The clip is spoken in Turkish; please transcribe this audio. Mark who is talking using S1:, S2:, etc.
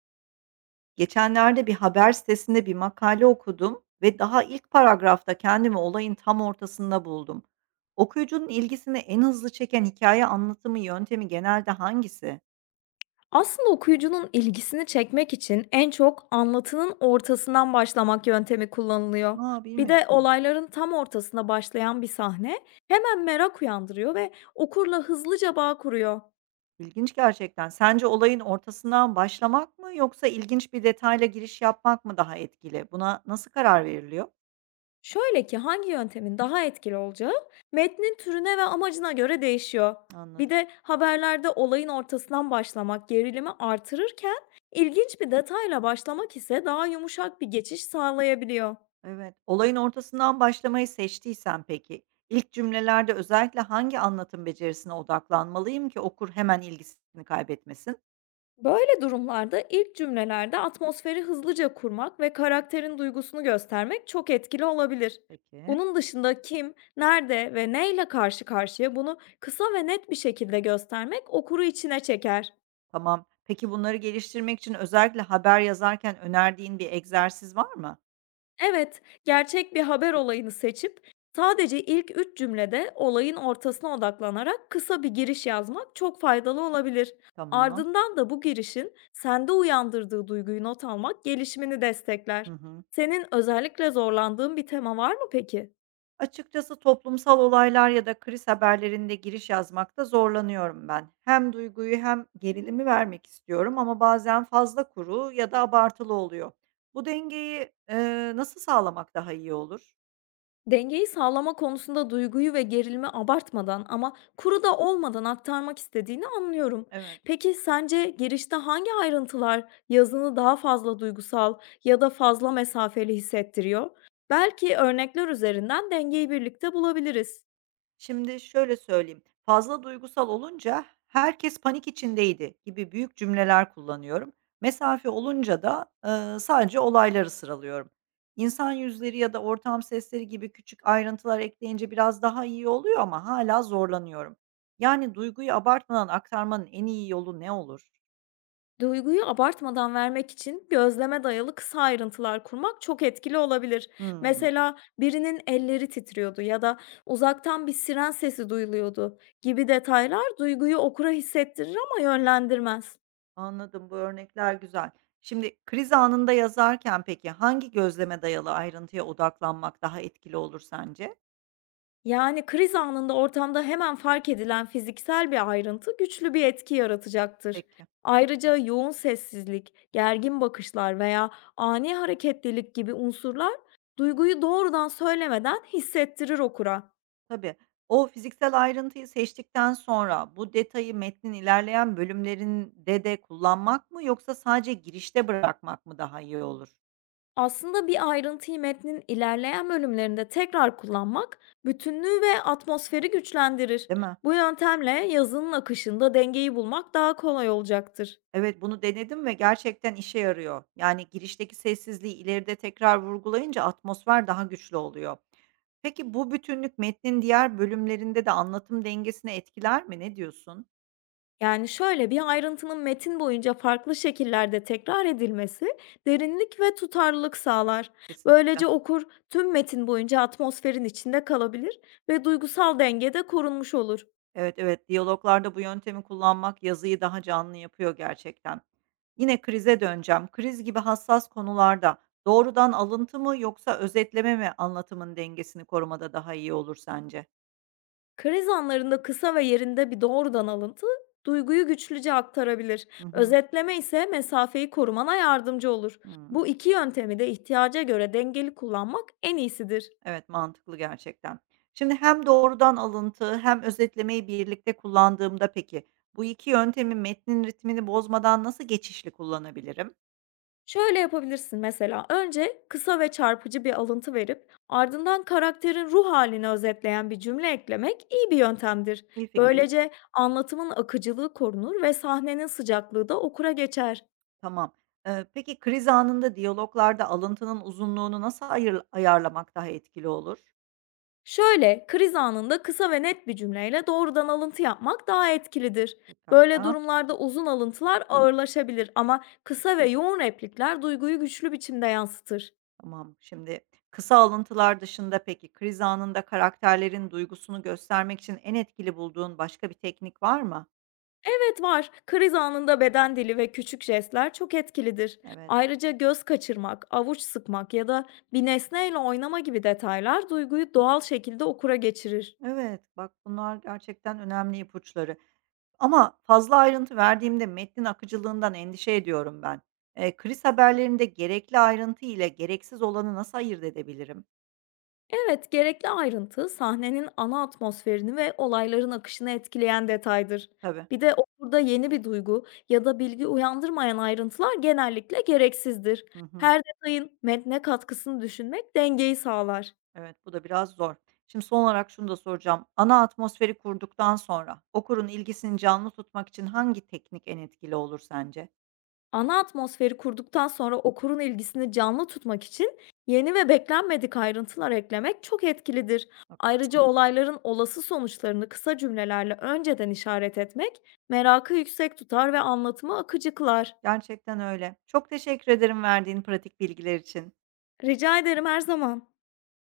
S1: Geçenlerde bir haber sitesinde bir makale okudum ve daha ilk paragrafta kendimi olayın tam ortasında buldum. Okuyucunun ilgisini en hızlı çeken hikaye anlatımı yöntemi genelde hangisi?
S2: Aslında okuyucunun ilgisini çekmek için en çok anlatının ortasından başlamak yöntemi kullanılıyor.
S1: Aa
S2: Bir de
S1: bilmiyordum.
S2: olayların tam ortasına başlayan bir sahne hemen merak uyandırıyor ve okurla hızlıca bağ kuruyor.
S1: İlginç gerçekten. Sence olayın ortasından başlamak mı yoksa ilginç bir detayla giriş yapmak mı daha etkili? Buna nasıl karar veriliyor?
S2: Şöyle ki, hangi yöntemin daha etkili olacağı metnin türüne ve amacına göre değişiyor. Bir
S1: Anladım.
S2: de haberlerde olayın ortasından başlamak gerilimi artırırken, ilginç bir detayla başlamak ise daha yumuşak bir geçiş sağlayabiliyor.
S1: Evet. Olayın ortasından başlamayı seçtiysen peki, ilk cümlelerde özellikle hangi anlatım becerisine odaklanmalıyım ki okur hemen ilgisini kaybetmesin?
S2: Böyle durumlarda ilk cümlelerde atmosferi hızlıca kurmak ve karakterin duygusunu göstermek çok etkili olabilir.
S1: Peki.
S2: Bunun dışında kim, nerede ve neyle karşı karşıya, bunu kısa ve net bir şekilde göstermek okuru içine çeker.
S1: Tamam. Peki bunları geliştirmek için özellikle haber yazarken önerdiğin bir egzersiz var mı?
S2: Evet, gerçek bir haber olayını seçip sadece ilk 3 cümlede olayın ortasına odaklanarak kısa bir giriş yazmak çok faydalı olabilir.
S1: Tamam.
S2: Ardından da bu girişin sende uyandırdığı duyguyu not almak gelişimini
S1: Hı
S2: destekler.
S1: hı.
S2: Senin özellikle zorlandığın bir tema var mı peki?
S1: Açıkçası toplumsal olaylar ya da kriz haberlerinde giriş yazmakta zorlanıyorum ben. Hem duyguyu hem gerilimi vermek istiyorum ama bazen fazla kuru ya da abartılı oluyor. Bu dengeyi, nasıl sağlamak daha iyi olur?
S2: Dengeyi sağlama konusunda duyguyu ve gerilimi abartmadan ama kuru da olmadan aktarmak istediğini anlıyorum.
S1: Evet.
S2: Peki sence girişte hangi ayrıntılar yazını daha fazla duygusal ya da fazla mesafeli hissettiriyor? Belki örnekler üzerinden dengeyi birlikte bulabiliriz.
S1: Şimdi şöyle söyleyeyim, fazla duygusal olunca "herkes panik içindeydi" gibi büyük cümleler kullanıyorum. Mesafe olunca da, sadece olayları sıralıyorum. İnsan yüzleri ya da ortam sesleri gibi küçük ayrıntılar ekleyince biraz daha iyi oluyor ama hala zorlanıyorum. Yani duyguyu abartmadan aktarmanın en iyi yolu ne olur?
S2: Duyguyu abartmadan vermek için gözleme dayalı kısa ayrıntılar kurmak çok etkili olabilir.
S1: Hımm,
S2: Mesela birinin elleri titriyordu ya da uzaktan bir siren sesi duyuluyordu gibi detaylar duyguyu okura hissettirir ama yönlendirmez.
S1: anladım, bu örnekler güzel. Şimdi kriz anında yazarken peki hangi gözleme dayalı ayrıntıya odaklanmak daha etkili olur sence?
S2: Yani kriz anında ortamda hemen fark edilen fiziksel bir ayrıntı güçlü bir etki yaratacaktır.
S1: Peki.
S2: Ayrıca yoğun sessizlik, gergin bakışlar veya ani hareketlilik gibi unsurlar duyguyu doğrudan söylemeden hissettirir okura.
S1: Tabii. O fiziksel ayrıntıyı seçtikten sonra bu detayı metnin ilerleyen bölümlerinde de kullanmak mı yoksa sadece girişte bırakmak mı daha iyi olur,
S2: Aslında bir ayrıntıyı metnin ilerleyen bölümlerinde tekrar kullanmak bütünlüğü ve atmosferi güçlendirir.
S1: değil mi?
S2: Bu yöntemle yazının akışında dengeyi bulmak daha kolay olacaktır.
S1: Evet, bunu denedim ve gerçekten işe yarıyor. Yani girişteki sessizliği ileride tekrar vurgulayınca atmosfer daha güçlü oluyor. Peki bu bütünlük metnin diğer bölümlerinde de anlatım dengesini etkiler mi? Ne diyorsun?
S2: Yani şöyle, bir ayrıntının metin boyunca farklı şekillerde tekrar edilmesi derinlik ve tutarlılık sağlar.
S1: Kesinlikle.
S2: Böylece okur tüm metin boyunca atmosferin içinde kalabilir ve duygusal denge de korunmuş olur.
S1: Evet, evet, diyaloglarda bu yöntemi kullanmak yazıyı daha canlı yapıyor gerçekten. Yine krize döneceğim. Kriz gibi hassas konularda doğrudan alıntı mı yoksa özetleme mi anlatımın dengesini korumada daha iyi olur sence?
S2: Kriz anlarında kısa ve yerinde bir doğrudan alıntı duyguyu güçlüce aktarabilir.
S1: Hı hı.
S2: Özetleme ise mesafeyi korumana yardımcı olur.
S1: Hımm.
S2: Bu iki yöntemi de ihtiyaca göre dengeli kullanmak en iyisidir.
S1: Evet, mantıklı gerçekten. Şimdi hem doğrudan alıntı hem özetlemeyi birlikte kullandığımda peki bu 2 yöntemi metnin ritmini bozmadan nasıl geçişli kullanabilirim?
S2: Şöyle yapabilirsin: mesela önce kısa ve çarpıcı bir alıntı verip ardından karakterin ruh halini özetleyen bir cümle eklemek iyi bir yöntemdir. Hı hı.
S1: İyi fikir.
S2: Böylece anlatımın akıcılığı korunur ve sahnenin sıcaklığı da okura geçer.
S1: Tamam. Peki kriz anında diyaloglarda alıntının uzunluğunu nasıl ayarlamak daha etkili olur?
S2: Şöyle, kriz anında kısa ve net bir cümleyle doğrudan alıntı yapmak daha etkilidir. Böyle
S1: Pekala,
S2: durumlarda uzun alıntılar ağırlaşabilir, ama kısa ve yoğun replikler duyguyu güçlü biçimde yansıtır.
S1: tamam. Şimdi kısa alıntılar dışında peki kriz anında karakterlerin duygusunu göstermek için en etkili bulduğun başka bir teknik var mı?
S2: Evet var, kriz anında beden dili ve küçük jestler çok etkilidir.
S1: Evet.
S2: Ayrıca göz kaçırmak, avuç sıkmak ya da bir nesneyle oynama gibi detaylar duyguyu doğal şekilde okura geçirir.
S1: Evet, bak bunlar gerçekten önemli ipuçları. Ama fazla ayrıntı verdiğimde metnin akıcılığından endişe ediyorum ben. Kriz haberlerinde gerekli ayrıntı ile gereksiz olanı nasıl ayırt edebilirim?
S2: Evet, gerekli ayrıntı sahnenin ana atmosferini ve olayların akışını etkileyen detaydır.
S1: Tabii.
S2: Bir de okurda yeni bir duygu ya da bilgi uyandırmayan ayrıntılar genellikle gereksizdir.
S1: Hı hı.
S2: Her detayın metne katkısını düşünmek dengeyi sağlar.
S1: Evet, bu da biraz zor. Şimdi son olarak şunu da soracağım. Ana atmosferi kurduktan sonra okurun ilgisini canlı tutmak için hangi teknik en etkili olur sence?
S2: Ana atmosferi kurduktan sonra okurun ilgisini canlı tutmak için yeni ve beklenmedik ayrıntılar eklemek çok etkilidir. Ayrıca
S1: Haklısın.
S2: olayların olası sonuçlarını kısa cümlelerle önceden işaret etmek merakı yüksek tutar ve anlatımı akıcı kılar.
S1: Gerçekten öyle. Çok teşekkür ederim verdiğin pratik bilgiler için.
S2: Rica ederim, her zaman.